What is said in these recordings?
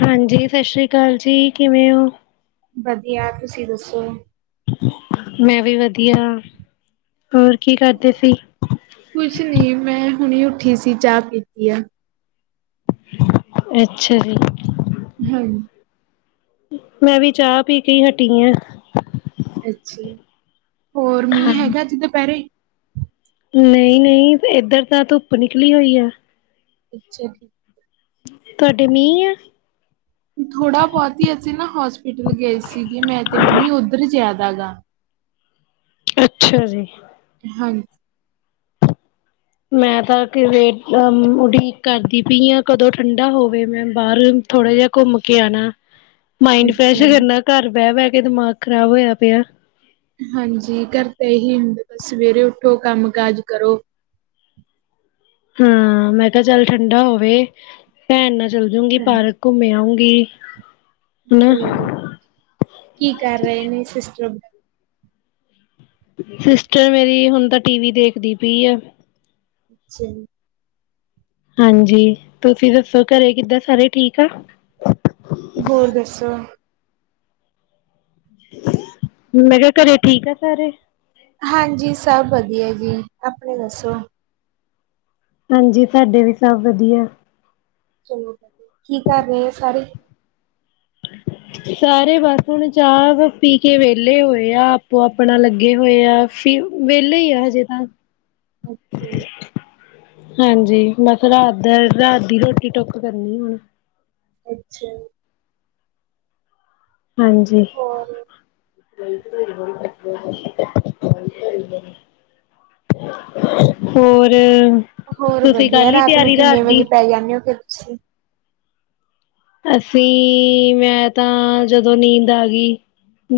ਹਾਂਜੀ ਸ਼ਸ ਸ੍ਰੀ ਕਾਲ ਜੀ ਕਿਵੇਂ ਓ? ਬਦੀਆ ਤੁਸੀਂ ਦੱਸੋ ਮੈਂ ਵੀ ਵਧੀਆ ਹੋਰ ਕੀ ਕਰਦੇ ਸੀ? ਕੁਛ ਨੀ ਮੈਂ ਹੁਣੇ ਈ ਉੱਠੀ ਸੀ ਚਾ ਪੀਤੀ ਆ। ਅੱਛਾ ਜੀ। ਹੂੰ। ਮੈਂ ਵੀ ਚਾ ਪੀ ਕੇ ਈ ਹਟੀ ਆ। ਅੱਛਾ ਹੋਰ ਮੀਂਹ ਹੈਗਾ ਅੱਜ ਦਪੈਰੇ ਨਈ-ਨਈ ਐਧਰ ਤਾਂ ਧੁੱਪ ਨਿਕਲੀ ਹੋਈ ਐ। ਅੱਛਾ। ਤਾਡੇ ਮੀਂਹ ਐ? ਥੋੜ੍ਹਾ-ਬੋਤ ਈ ਅਸੀਂ ਨਾ ਹੋਸਪਿਟਲ ਗਏ ਸੀਗੇ ਮੈਂ ਤੇ ਮੰਮੀ ਓਧਰ ਜਿਆਦਾ ਗਾ। ਅੱਛਾ ਜੀ। ਹਾਂਜ ਮੈਂ ਤਾਂ ਕਿਵੇ ਅਮ ਉਡੀਕ ਕਰਦੀ ਪਈ ਆਂ ਕਦੋਂ ਠੰਢਾ ਹੋਵੇ ਮੈਂ ਬਾਰ ਥੋੜ੍ਹਾ ਜੇਆ ਕੁੰਮ ਕੇ ਆਣਾ। ਮਾਇੰਡ ਫਰੈਸ਼ ਅੱਛਾ। ਹੋ ਜਾਂਦਾ, ਕੱਰ ਬੈ-ਬੈ ਕੇ ਦਿਮਾਗ ਖਰਾਬ ਹੋਯਾ ਪਯਾ। ਹਾਂਜੀ, ਘੱਰ ਤਾਂ ਏਹੀ ਹੁੰਦਾ ਬਸ ਸਵੇਰੇ ਉੱਠੋ ਕੰਮ-ਕਾਜ ਕਰੋ। ਹੂੰ ਮੈਂ ਕੇਆ ਚੱਲ ਠੰਡਾ ਹੋਵੇ ਪੈਣ ਨਾਲ ਚੱਲਜੂਂਗੀ ਪਾਰਕ। ਹਾਂਜੀ ਕੁੰਮ ਆਉਂਗੀ। ਚਲੋ ਬਿਲਕੁਲ ਕੀ ਕਰ ਰਏ ਨੇ ਸਿਸਟਰ ਸਿਸਟਰ ਮੇਰੀ ਹੁਣ ਤਾਂ ਟੀਵੀ ਦੇਖਦੀ ਪਈ ਐ। ਅੱਛਾ ਜੀ। ਹਾਂਜੀ, ਤੁਸੀਂ ਦੱਸੋ ਘਰੇ ਕਿੱਦਾਂ ਸਾਰੇ ਠੀਕ ਆ। ਹੋਰ ਦੱਸੋ ਮੈਂ ਕੇਆ ਘਰੇ ਠੀਕ ਆ ਸਾਰੇ? ਹਾਂਜੀ, ਸਭ ਵਧੀਆ ਜੀ, ਅਪਣੀ ਦੱਸੋ ਹਾਂਜੀ, ਸਾਡੇ ਵੀ ਸਭ ਵਧੀਆ। ਚਲੋ, ਕੀ ਕਰ ਰੇਆ ਸਾਰੇ? ਹ ਸਾਰੇ ਬਸ ਹੁਣ ਚਾਹ ਪੀ ਕੇ ਵੇਲੇ ਹੋਏ ਆ ਆਪੋ ਆਪਣਾ ਲੱਗੇ ਹੋਏ ਆ। ਵੇਲੇ ਈ ਆ ਹਜੇ ਤਾਂ। ਅੱਛਾ ਜੀ। ਹਾਂਜੀ, ਬਸ ਰਾਤ ਰਾਤ ਦੀ ਰੋਟੀ ਟੁੱਕ ਕਰਨੀ ਹੁਣ। ਅੱਛਾ ਜੀ। ਹਾਂਜੀ। ਹੋਰ ਹੋਰ। ਹੋਰ ਤੁਸੀਂ ਕਰ ਵਧੀਆ, ਲਈ ਰਾਤ ਨੂੰ ਤਿਆਰੀ ਕਿੰਨੇ ਵਜੇ ਦੀ ਪੈ ਜਾਂਣੇ ਓ ਫਿਰ ਤੁਸੀਂ। ਅਸੀਂ, ਮੈਂ ਤਾਂ ਜਦੋਂ ਨੀਂਦ ਆ ਗੀ।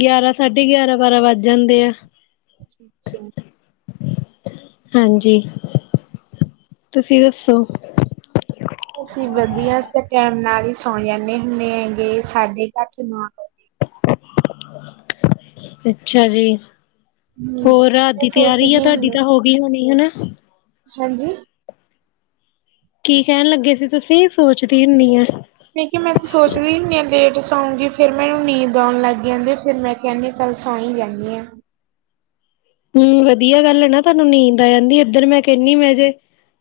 ਗਿਆਰਾਂ ਸਾਢੇ ਗਿਆਰਾਂ, ਬਾਰਾਂ ਵੱਜ ਜਾਂਦੇ ਆਂ। ਅੱਛਾ। ਹਾਂਜੀ, ਤੁਸੀਂ ਦੱਸੋ। ਅਸੀਂ ਵਧੀਆ, ਅਸੀਂ ਤਾਂ ਟੈਮ ਨਾਲ ਈ ਸੌ ਜਾਂਣੇ ਹੁੰਣੇ ਹੈਗੇ, ਸਾਢੇ ਕ ਅੱਠ ਨੋ ਵਜੇ। ਅੱਛਾ ਜੀ, ਹੂੰ, ਹੋਰ ਰਾਤ ਮੈਂ ਦੀ ਤਿਆਰੀ ਆ ਸੋਚਦੀ ਤਾਡੀ ਹੁੰਦੀ ਤਾਂ ਹੋ ਗੀ ਹੋਣੀ, ਹਨਾਂ? ਹਾਂਜੀ? ਕੀ ਕਹਿਣ ਲੱਗੇ ਸੀ ਤੁਸੀਂ, ਸੋਚਦੀ ਹੁੰਨੀ ਐ। ਮੈਂ ਕਿਆ ਮੈਂ ਤੇ ਸੋਚਦੀ ਹੁਣੀ ਆਂ ਲੇਟ ਸੋਉਂਗੀ ਫਿਰ ਮੈਨੂੰ ਨੀਂਦ ਆਉਣ ਲੱਗ ਜਾਂਦੀ ਫਿਰ ਮੈਂ ਕਹਿਣੀ ਚੱਲ ਸੌਂ ਈ ਜਾਂਨੀ ਆਂ। ਹਂ, ਵਧੀਆ ਗੱਲ ਐ ਨਾਂ, ਤਾਨੂੰ ਨੀਂਦ ਆ ਜਾਂਦੀ ਇੱਧਰ ਮੈਂ ਕੈਣੀ ਮੈਂ ਜੇ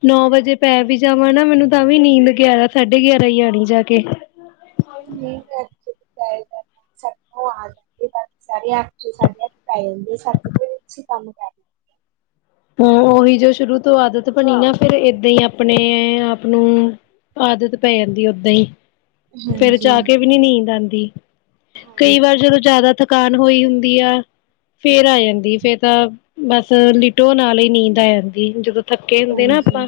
ਨੌ ਵਜੇ ਪੈ ਵੀ ਜਾਵਾਂ ਨਾ, ਮੈਨੂੰ ਤਾਂ ਵੀ ਨੀਂਦ ਗਿਆਰਾਂ ਸਾਢੇ ਗਿਆਰਾਂ ਈ ਆਣੀ ਜਾ ਕੇ। ਨੀਂ ਗਜ [unintelligible] ਸਟ ਓ ਆ ਜਾਂਦੇ ਬਾਕੀ ਸਾਡੇ ਅੱਠ ਸਾਡੇ ਅੱਠ ਪੈ ਜਾਂਦੇ, ਸੱਤ ਕ ਵਜੇ ਅਸੀਂ ਕੰਮ ਕਰ ਲਓ। ਹਾਂ, ਓਹੀ ਜੋ ਸ਼ੁਰੂ ਤੋਂ ਆਦਤ ਬਣੀ ਨਾਂ, ਫਿਰ ਏਦਾਂ ਈ ਆਪਣੇ ਆਪ ਨੂੰ ਆਦਤ ਪੈ ਜਾਂਦੀ ਏ ਓਦਾ ਈ। ਫੇਰ ਹਾਂਜੀ, ਚਾਕੇ ਵੀ ਨੀਂ ਨੀਂਦ ਆਂਦੀ, ਹਾਂਜੀ, ਕਈ ਵਾਰ ਜਦੋਂ ਜ਼ਿਆਦਾ ਥਕਾਨ ਹੋਈ ਹੁੰਦੀ ਆ, ਫੇਰ ਆ ਜਾਂਦੀ ਫਿਰ ਤਾਂ ਬਸ ਲਿ ਟੋ ਨਾਲੇ ਈ ਨੀਂਦ ਆ ਜਾਂਦੀ, ਜਦੋਂ ਥੱਕੇ ਹੁੰਦੇ ਨਾਂ ਹਾਂਜੀ। ਆਪਾਂ।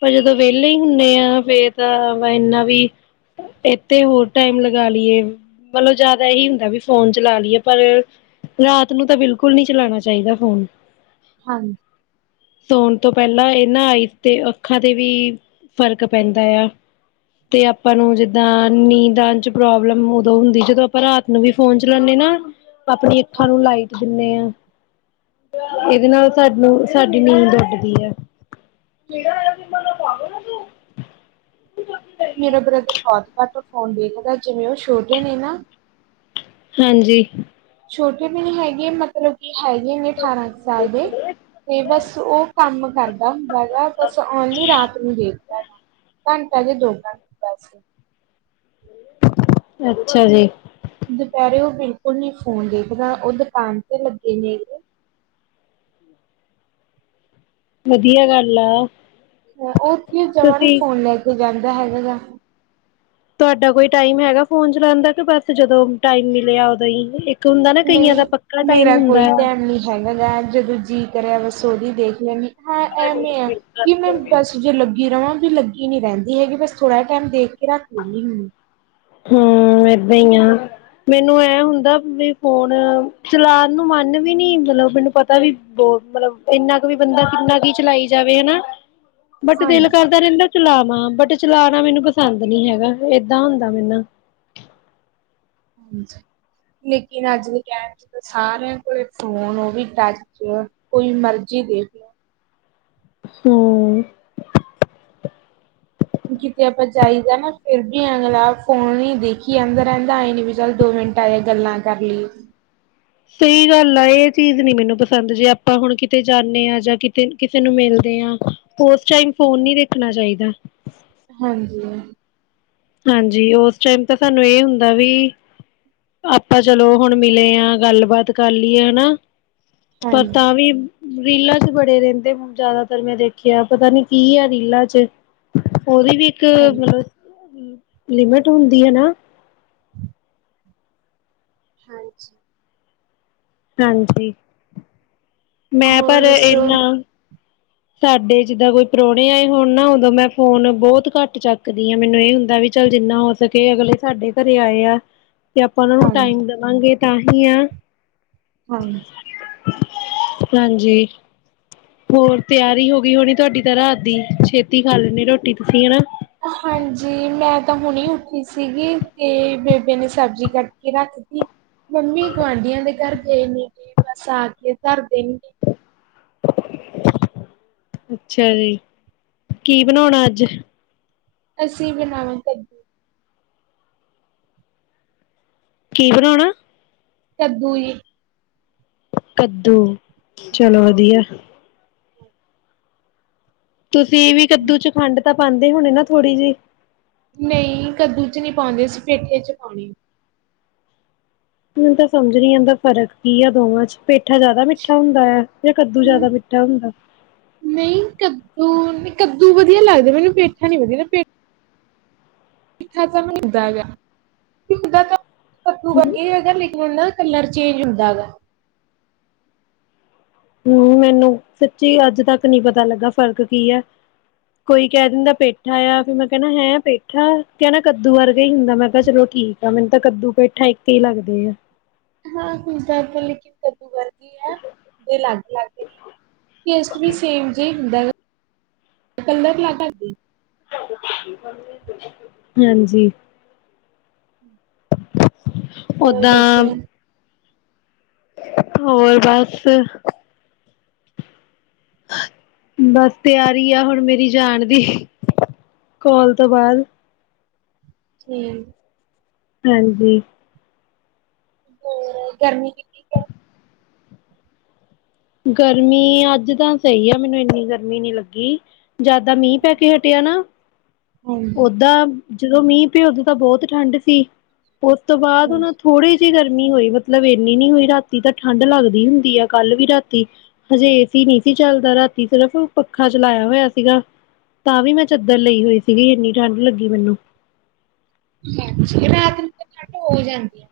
ਪਰ ਜਦੋਂ ਵਿਹਲੇ ਈ ਹੁੰਣੇ ਆ, ਫਿਰ ਤਾਂ ਵਾ ਇੰਨਾ ਵੀ ਏਤੇ ਹੋਰ ਟਾਈਮ ਲਗਾ ਲੀਏ। ਮਤਲਬ ਜਿਆਦਾ ਏਹੀ ਹੁੰਦਾ ਵੀ ਫੋਨ ਚਲਾ ਲੀਏ। ਪਰ ਰਾਤ ਨੂੰ ਤਾਂ ਬਿਲਕੁਲ ਨੀਂ ਚਲਾਣਾ ਚਾਈਦਾ ਫੋਨ ਹਾਂਜੀ। ਸੌਣ ਤੋਂ ਪਹਿਲਾਂ ਇਹ ਨਾ ਆਈਸ ਤੇ ਅੱਖਾਂ ਤੇ ਵੀ, ਫ਼ਰਕ ਪੈਂਦਾ ਆ। ਤੇ ਆਪਾਂ ਨੂੰ ਜਿੱਦ ਆ ਨੀਂਦ ਚ ਪ੍ਰੋਬਲਮ ਓਦੋਂ ਹੁੰਦੀ, ਜਦੋਂ ਆਪਾਂ ਰਾਤ ਨੂੰ ਵੀ ਫੋਨ ਚਲਾਣੇ ਨਾਂ ਆਪਣੀ ਅੱਖਾਂ ਨੂੰ ਲਾਈਟ ਦਿੰਣੇ ਆਂ, ਹਾਂਜੀ। ਏਦੇ ਨਾਲ ਸਾਨੂੰ ਸਾਡੀ ਨੀਂਦ ਉੱਡਦੀ ਆ। [inaudible] ਮੇਰਾ ਬ੍ਰਦਰ ਬੋਤ ਘੱਟ ਫੋਨ ਦੇੇਖਦਾ, ਜਿਵੇਂ ਓ ਛੋਟੇ ਨੇ ਨਾਂ ਹਾਂਜੀ। ਛੋਟੇ ਵੀ ਨੀਂ ਹੈਗੇ, ਮਤਲਬ ਕਿ ਹੈਗੇ ਨੇ ਅਠਾਰਾਂ ਕ ਸਾਲ ਦੇ ਤੇ ਬਸ ਓ ਕੰਮ ਕਰਦਾ ਹੁੰਦਾ ਏਗਾ, ਬਸ ਓਨਲੀ ਰਾਤ ਨੂੰ ਦੇਖ ਘੰਟਾ ਜਾਂ ਦੋ? ਘੰਟੇ ਬਸ ਅੱਛਾ ਜੀ। ਦੁਪਹਿਰੇ ਓ ਬਿਲਕੁਲ ਨੀਂ ਫੋਨ ਦੇਖਦਾ, ਓ ਦੁਕਾਨ ਤੇ ਲੱਗੇ ਨੇ। ਵਧੀਆ ਗੱਲ ਆ। ਉੱਥੇ ਜਮਾਂ ਨੀ ਤੁਸੀਂ ਫੋਨ ਲੈ ਕੇ ਜਾਂਦਾ ਹੈਗਾਗਾ। ਤਾਡਾ ਕੋਈ ਟਾਈਮ ਹੈਗਾ ਫੋਨ ਚਲਾਣ ਦਾ ਕਿ ਬਸ ਜਦੋਂ ਟਾਈਮ ਮਿਲਿਆ ਉਦੋਂ ਈ ਕਈ ਹੁੰਦਾ ਨਾ ਕਈਆਂ ਦਾ ਨਹੀਂ ਪੱਕਾ ਟਾਈਮ ਮੇਰਾ ਹੁੰਦਾ ਕੋਈ ਆ। ਟਾਈਮ ਨਹੀਂ ਹੈਗਾ ਜਦੋਂ ਜੀਅ ਕਰਿਆ ਬਸ ਓਦੋਂ ਈ ਦੇਖ ਲੈਂਣੇ, ਏ ਐਵੇਂ ਆ ਕਿ ਮੈਂ ਬਸ ਜੇ ਲੱਗੀ ਰਵਾਂ ਲੱਗੀ ਨੀਂ ਰੈਂਦੀ ਹੈਗੀ, ਬਸ ਥੋੜਾ ਟੈਮ ਦੇਖ ਕੇ ਰੱਖ ਦੇਣੀ ਹੁਣੀ। ਹੂੰ, ਐਦਾਂ ਈ ਆ। ਮੈਨੂੰ ਐ ਹੁੰਦਾ ਵੀ ਫ਼ੋਨ ਚਲਾਣ ਨੂੰ ਮੰਨ ਵੀ ਨੀ, ਮਤਲਬ ਮੈਨੂੰ ਪ ਤਾਂ ਵੀ ਬਹੁ, ਮਤਲਬ ਐਨਾ ਕੁ ਵੀ ਬੰਦਾ ਕਿੰਨਾ ਕੁ ਚਲਾਈ ਜਾਵੇ ਹਨਾ। ਬਟ ਦਿਲ ਹਾਂਜੀ ਕਰਦਾ ਰਹਿੰਦਾ ਚਲਾਵਾਂ, ਬਟ ਚਲਾਣਾ ਮੈਨੂੰ ਪਸੰਦ ਨੀ ਹੈਗਾ, ਏਦਾਂ ਹੁੰਦਾ ਮੇ ਨਾ। ਅੱਛਾ, ਨਿੱਕੀ ਨੇ ਅੱਜ ਵੀ ਕੈ ਸਾਰਿਆਂ ਕੋਲ ਫ਼ੋਨ ਉਹ ਵੀ ਟੱਚ, ਕੋਈ ਮਰਜ਼ੀ ਦੇਖ ਲਓ। ਹੂੰ। ਕਿਤੇ ਆਪਾਂ ਜਾਈਦਾ ਨਾ ਫੇਰ ਵੀ ਅਗਲਾ ਫ਼ੋਨ ਹੀ ਦੇਖੀ ਜਾਦਾ ਰਹਿੰਦਾ, ਐ ਨੀ ਵੀ ਚੱਲ ਦੋ ਮਿੰਟ ਐਵੇਂ ਗੱਲਾਂ ਕਰ ਲਈਏ। ਸਹੀ ਗੱਲ ਆ, ਇਹ ਚੀਜ਼ ਨੀ ਮੈਨੂੰ ਪਸੰਦ ਜੇ ਆਪਾਂ ਹੁਣ ਕਿਤੇ ਜਾਣੇ ਆ ਜਾਂ ਕਿ ਕਿਤੇ ਕਿਸੇ ਨੂੰ ਮਿਲਦੇ ਆ, ਓਸ ਟਾਈਮ ਫ਼ੋਨ ਨੀ ਦੇਖਣਾ ਚਾਹੀਦਾ। ਹਾਂਜੀ। ਹਾਂਜੀ, ਉਸ ਟਾਈਮ ਤਾਂ ਸਾਨੂੰ ਏ ਹੁੰਦਾ ਵੀ ਆਪਾਂ ਚਲੋ ਹੁਣ ਮਿਲੇ ਆ ਗੱਲਬਾਤ ਕਰ ਲਈਏ ਹਨਾ, ਹਾਂਜੀ ਪਰ ਤਾਂ ਹਾਂਜੀ ਵੀ ਰੀਲਾ ਚ ਵੜੇ ਰਹਿੰਦੇ ਹੁਣ ਜ਼ਿਆਦਾਤਰ ਮੈਂ ਦੇਖਿਆ, ਪਤਾ ਨੀ ਕੀ ਆ ਰੀਲਾ ਚ। ਉਹਦੀ ਵੀ ਇੱਕ ਮਤਲਬ ਲਿਮਿਟ ਹੁੰਦੀ ਆ ਨਾ। ਹਾਂਜੀ। ਹਾਂਜੀ, ਮੈਂ ਹੋਰ ਪਰ ਦੱਸੋ ਏਨਾ ਸਾਡੇ ਜਿੱਦਾਂ ਕੋਈ ਪ੍ਰਾਹੁਣੇ ਆਏ ਹੋਣ ਨਾ, ਉਦੋਂ ਮੈਂ ਫੋਨ ਬਹੁਤ ਘੱਟ ਚੱਕਦੀ ਆ, ਮੈਨੂੰ ਇਹ ਹੁੰਦਾ ਵੀ ਚੱਲ ਜਿੰਨਾ ਹੋ ਸਕੇ, ਅਗਲੇ ਸਾਡੇ ਘਰੇ ਆਏ ਆ। ਕਿ ਆਪਾਂ ਉਹਨਾਂ ਨੂੰ ਹਾਂਜੀ ਟਾਈਮ ਦੇਵਾਂਗੇ, ਤਾਂ ਹੀ ਆ। ਹਾਂ। ਹਾਂਜੀ, ਹੋਰ? ਤਿਆਰੀ ਹੋ ਗਈ ਹੋਣੀ ਤੁਹਾਡੀ ਤਾਂ ਰਾਤ ਦੀ, ਛੇਤੀ ਖਾ ਲੈਂਦੇ ਰੋਟੀ ਤੁਸੀਂ ਹਨਾ? ਹਾਂਜੀ, ਮੈਂ ਤਾਂ ਹੁਣੇ ਉੱਠੀ ਸੀਗੀ ਤੇ ਬੇਬੇ ਨੇ ਸਬਜ਼ੀ ਕੱਟਕੇ ਰੱਖ ਤੀ, ਮੰਮੀ ਗੁਆਂਢੀਆਂ ਦੇ ਘਰ ਗਏ ਨੇ, ਤੇ ਬਸ ਆ ਕੇ ਧਰ ਦੇਣਗੇ। ਅੱਛਾ ਜੀ। ਕੀ ਬਣਾਉਣਾ ਅੱਜ? ਅਸੀ ਬਣਾਵਾਂਗੇ ਕੱਦੂ। ਕੀ ਬਣਾਉਣਾ? ਕੱਦੂ ਜੀ। ਕੱਦੂ, ਚਲੋ ਵਧੀਆ। ਤੁਸੀਂ ਵੀ ਕੱਦੂ ਚ ਖੰਡ ਤਾਂ ਪਾਂਦੇ ਹੋਣੇ ਨਾ ਥੋੜੀ ਜੇਈ? ਨਹੀਂ ਕੱਦੂ ਚ ਨਹੀਂ ਪਾਂਦੇ, ਅਸੀ ਪੇਠੇ ਚ ਪਾਉਣੇ ਆ। ਮੈਨੂੰ ਤਾਂ ਸਮਝ ਨੀ ਆਦਾ ਫ਼ਰਕ ਕੀ ਆ ਦੋਵਾਂ ਚ, ਪੇਠਾ ਜਾਦਾ ਮਿੱਠਾ ਹੁੰਦੈ ਆ? ਜਾਂ ਕੱਦੂ ਜਾਦਾ ਮਿੱਠਾ ਹੁੰਦਾ? ਨਹੀਂ ਕੱਦੂ, ਨੀ ਕੱਦੂ ਵਧੀਆ ਲੱਗਦਾ ਮੈਨੂੰ, ਪੇਠਾ ਨੀ ਵਧੀਆ, ਪੇਠ ਪੇਠਾ [unintelligible] ਹੁੰਦਾ ਤਾਂ ਕੱਦੂ ਵਰਗਾ ਹੈਗੇ, ਲੇਕਿਨ ਓ ਨਾ ਕਲਰ ਚੇਂਜ ਹੁੰਦਾ ਹੈਗਾ। ਹੂੰ, ਮੈਨੂੰ ਸੱਚੀ ਅੱਜ ਤੱਕ ਨੀ ਪਤਾ ਲੱਗਾ ਫ਼ਰਕ ਕੀ ਆ। ਕੋਈ ਕੈਅ ਦੇਂਦਾ ਪੈਠਾ ਆ, ਫਿਰ ਮੈਂ ਕੈਨਾ ਹੈਂ ਪੇਠਾ ਆ। ਕੋਈ ਕੈ ਨਾ ਕੱਦੂ ਵਰਗਾ ਹੀ ਹੁੰਦਾ, ਮੈਂ ਕੇਆ ਚਲੋ ਠੀਕ ਆ, ਮੈਨੂੰ ਤਾਂ ਕੱਦੂ, ਪੇੱਠਾ ਇਕ ਈ ਲੱਗਦੇ ਆ। ਹਾਂ ਹੁੰਦਾ ਤਾਂ ਇਕ ਲੇਕਿਨ ਕੱਦੂ ਵਰ ਇਕ ਈ ਆ, ਕੋਈ ਅਲੱਗ-ਅਲੱਗ ਨੀ, ਟੇਸਟ ਵੀ ਸੇਮ ਜੇਆ ਹੁੰਦਾ ਹੈਗਾ। ਕੰਦਕ ਲਾਕਾ। ਹਾਂਜੀ। ਹੋਰ ਓਦਾਂ ਦੱਸੋ ਹੋਰ, ਬਸ। ਬਸ ਤਿਆਰੀ ਆ ਹੁਣ ਮੇਰੀ ਜਾਨ ਦੀ, ਕੋਲ ਤੋ ਬਾਦ। ਠੀ ਹਾਂਜੀ। ਹੋਰ, ਗਰਮੀ ਕਿੰਨੀ ਹੈ। ਗਰਮੀ ਅੱਜ ਤਾਂ ਸਹੀ ਆ, ਮੈਨੂੰ ਏਨੀ ਗਰਮੀ ਨੀ ਲੱਗੀ ਜਦ ਦਾ ਮੀਂਹ ਹੈ? ਪੈ ਕੇ ਹਟਿਆ ਨਾ, ਓਦਾਂ ਜਦੋਂ ਮੀਂਹ ਪੇ ਓਦੋਂ ਤਾਂ ਬੋਹਤ ਠੰਡ ਸੀ, ਉੱਤੋਂ ਤੋ ਬਾਦ ਓ ਨਾ ਹਾਂਜੀ-ਹਾਂਜੀ ਥੋੜੇ ਤੀ ਗਰਮੀ ਹੋਈ ਮਤਲਬ ਏਨੀ ਨੀ ਹੋਈ, ਰਾਤੀ ਤਾਂ ਠੰਡ ਲੱਗਦੀ ਹੁੰਦੀ ਆ, ਕੱਲ ਵੀ ਰਾਤ ਤੀ ਹਜੇ ਏਸੀ ਨੀ ਸੀ ਚੱਲਦਾ ਰਾਤੀ, ਸਿਰਫ਼ ਪੱਖਾ ਚਲਾਇਆ ਹੋਇਆ ਸੀਗਾ ਤਾਂ ਵੀ ਮੈਂ ਚੱਦਰ ਲਈ ਹੋਈ ਸੀਗੀ ਏਨੀ ਠੰਡ ਲੱਗੀ ਮੈਨੂੰ। ਅੱਛਾ, ਰਾਤ ਨੂੰ ਤੇ ਠੰਡ ਹੋ ਜਾਂਦੀ ਐ।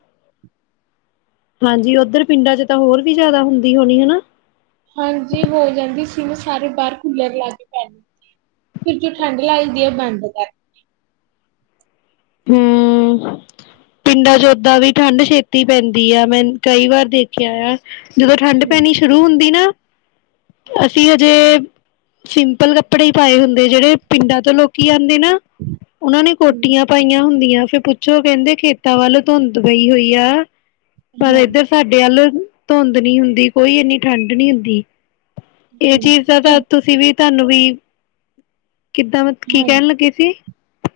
ਹਾਂਜੀ, ਓਧਰ ਪਿੰਡਾਂ ਚ ਤਾਂ ਹੋਰ ਵੀ ਜਾਦਾ ਹੁੰਦੀ ਹੋਣੀ, ਹਨਾ? ਹਾਂਜੀ, ਹੋ ਜਾਂਦੀ ਸੀ ਨਾ ਸਾਰੇ ਬਾਰ ਕੂਲਰ ਲਾ ਕੇ ਪੈਣ ਫਿਰ ਜੋ ਠੰਡ ਲੱਗਦੀ ਐ ਬੰਦ ਕਰ ਹੂੰ। ਪਿੰਡਾਂ ਚ ਓਦਾਂ ਵੀ ਠੰਡ ਛੇਤੀ ਪੈਂਦੀ ਆ, ਮੈਂ ਕਈ ਵਾਰ ਦੇਖੇਆ ਆ। ਜਦੋਂ ਠੰਡ ਹਾਂਜੀ ਪੈਣੀ ਸ਼ੁਰੂ ਹੁੰਦੀ ਨਾ, ਅਸੀਂ ਜੇ ਸਿੰਪਲ ਕੱਪੜੇ ਈ ਪਾਏ ਹੁੰਦੇ ਜੇੜੇ ਪਿੰਡਾਂ ਤੋ ਲੋਕ ਕੀ ਆਂਦੀ ਨਾ ਓਨਾ ਨੇ ਕੋਟੀਆਂ ਪਈਆਂ ਹੁੰਦੀਆਂ ਫਿਰ ਪੁੱਛੋ ਕੈਂਦੇ ਖੇਤਾਂ ਵੱਲ ਧੁੰਦ ਪਈ ਹੋਈ ਆ ਪਰ ਏਦਰ ਤੁਹਾਡੇ ਅਲ ਧੁੰਦ ਨੀ ਹੁੰਦੀ ਕੋਈ ਇੰਨੀ ਠੰਡ ਨੀ ਹੁੰਦੀ। ਏ ਚੀਜ ਹਾਂਜੀ-ਹਾਂਜੀ ਦਾ ਤਾਂ ਇਹ ਤੁਸੀਂ ਵੀ ਧਾਨੂੰ ਵੀ ਕਿੱਦਾਂ ਕੀ ਕੈਣ ਲੱਗੇ ਸੀ?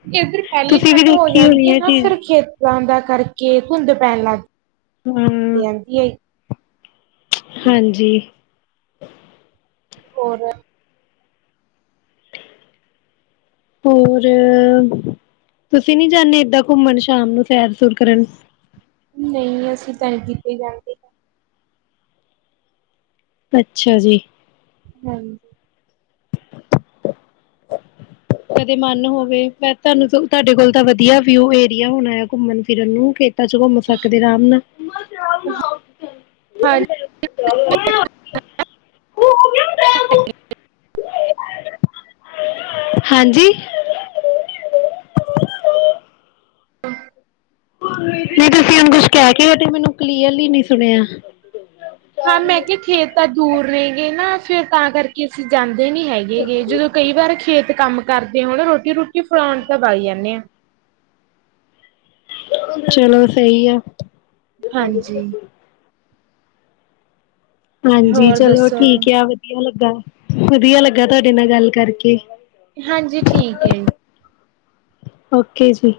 ਕਿ ਏਧਰ ਪੈਲੇ ਈ ਤੁਸੀਂ ਵੀ ਠੰਡ ਹੋ ਦੇਖੀ ਹੋਣੀ ਜਾਂਦੀ ਏ ਇਹ ਨਾ ਚੀਜ਼ ਫਿਰ ਖੇਤਾਂ ਦਾ ਕਰਕੇ ਧੁੰਦ ਪੈਨ ਲੱਗ ਹੂੰ,,, ਈ ਹਾਂਜੀ। ਹੋਰ? ਹੋਰ, ਤੁਸੀਂ ਨੀ ਜਾਂਦੇ ਏਦਾਂ ਘੁੰਮਣ, ਸ਼ਾਮ ਨੂੰ ਸੈਰ-ਸੁਰ ਕਰਨ? ਨਹੀਂ ਅਸੀਂ ਟੈਂਕੀ ਪੇ ਜਾਂਦੇ। ਅੱਛਾ ਜੀ [unintelligible] ਕਦੇ ਮਨ ਹੋਵੇ ਮੈਂ ਤੁਹਾਨੂੰ ਤੁਹਾਡੇ ਕੋਲ ਤਾਂ ਵਧੀਆ ਵਿਊ ਏਰੀਆ ਹੋਣਾ ਆ ਘੁੰਮਣ ਫਿਰਨ ਨੂੰ। ਖੇਤਾਂ ਚ ਘੁੰਮ ਸਕਦੇ ਆਰਾਮ ਨਾਲ ਮੰਮਾ ਚਾਹ ਬਣਾਓ ਉੱਠ ਕੇ ਹਾਂਜੀ [unintelligible] ਹਾਂਜੀ [inaudible] ਨਹੀਂ ਤੁਸੀਂ ਕੁਛ ਕਹਿ ਕੇ ਕਟੇ ਮੈਨੂੰ ਕਲੀਅਰਲੀ ਨੀ ਸੁਣਿਆ ਹਾਂ ਮੈਂ ਕਿਹਾ ਖੇਤ ਤਾਂ ਦੂਰ ਰ ਗਏ ਨਾ ਫਿਰ ਤਾਂ ਕਰਕੇ। ਅਸੀਂ ਜਾਂਦੇ ਨੀ ਹੈਗੇ ਜਦੋਂ ਕਈ ਵਾਰ ਖੇਤ ਕੰਮ ਕਰਦੇ ਹੁਣ ਰੋਟੀ ਰੂਟੀ ਫਲਾਉਣ ਤੱਕ ਆਈ ਜਾਂਦੇ ਹਾਂ। ਚਲੋ ਸਈ ਐ। ਹਾਂਜੀ। ਹਾਂਜੀ ਹੋਰ ਚਲੋ ਦੱਸੋ ਠੀਕ ਯਾ, ਵਧੀਆ ਲੱਗਾ ਵਧੀਆ ਲੱਗਾ ਤੁਆਡੇ ਨਾਲ ਗੱਲ ਕਾਰਕੇ। ਹਾਂਜੀ, ਠੀਕ ਯੈ। ਓਕੇ ਜੀ।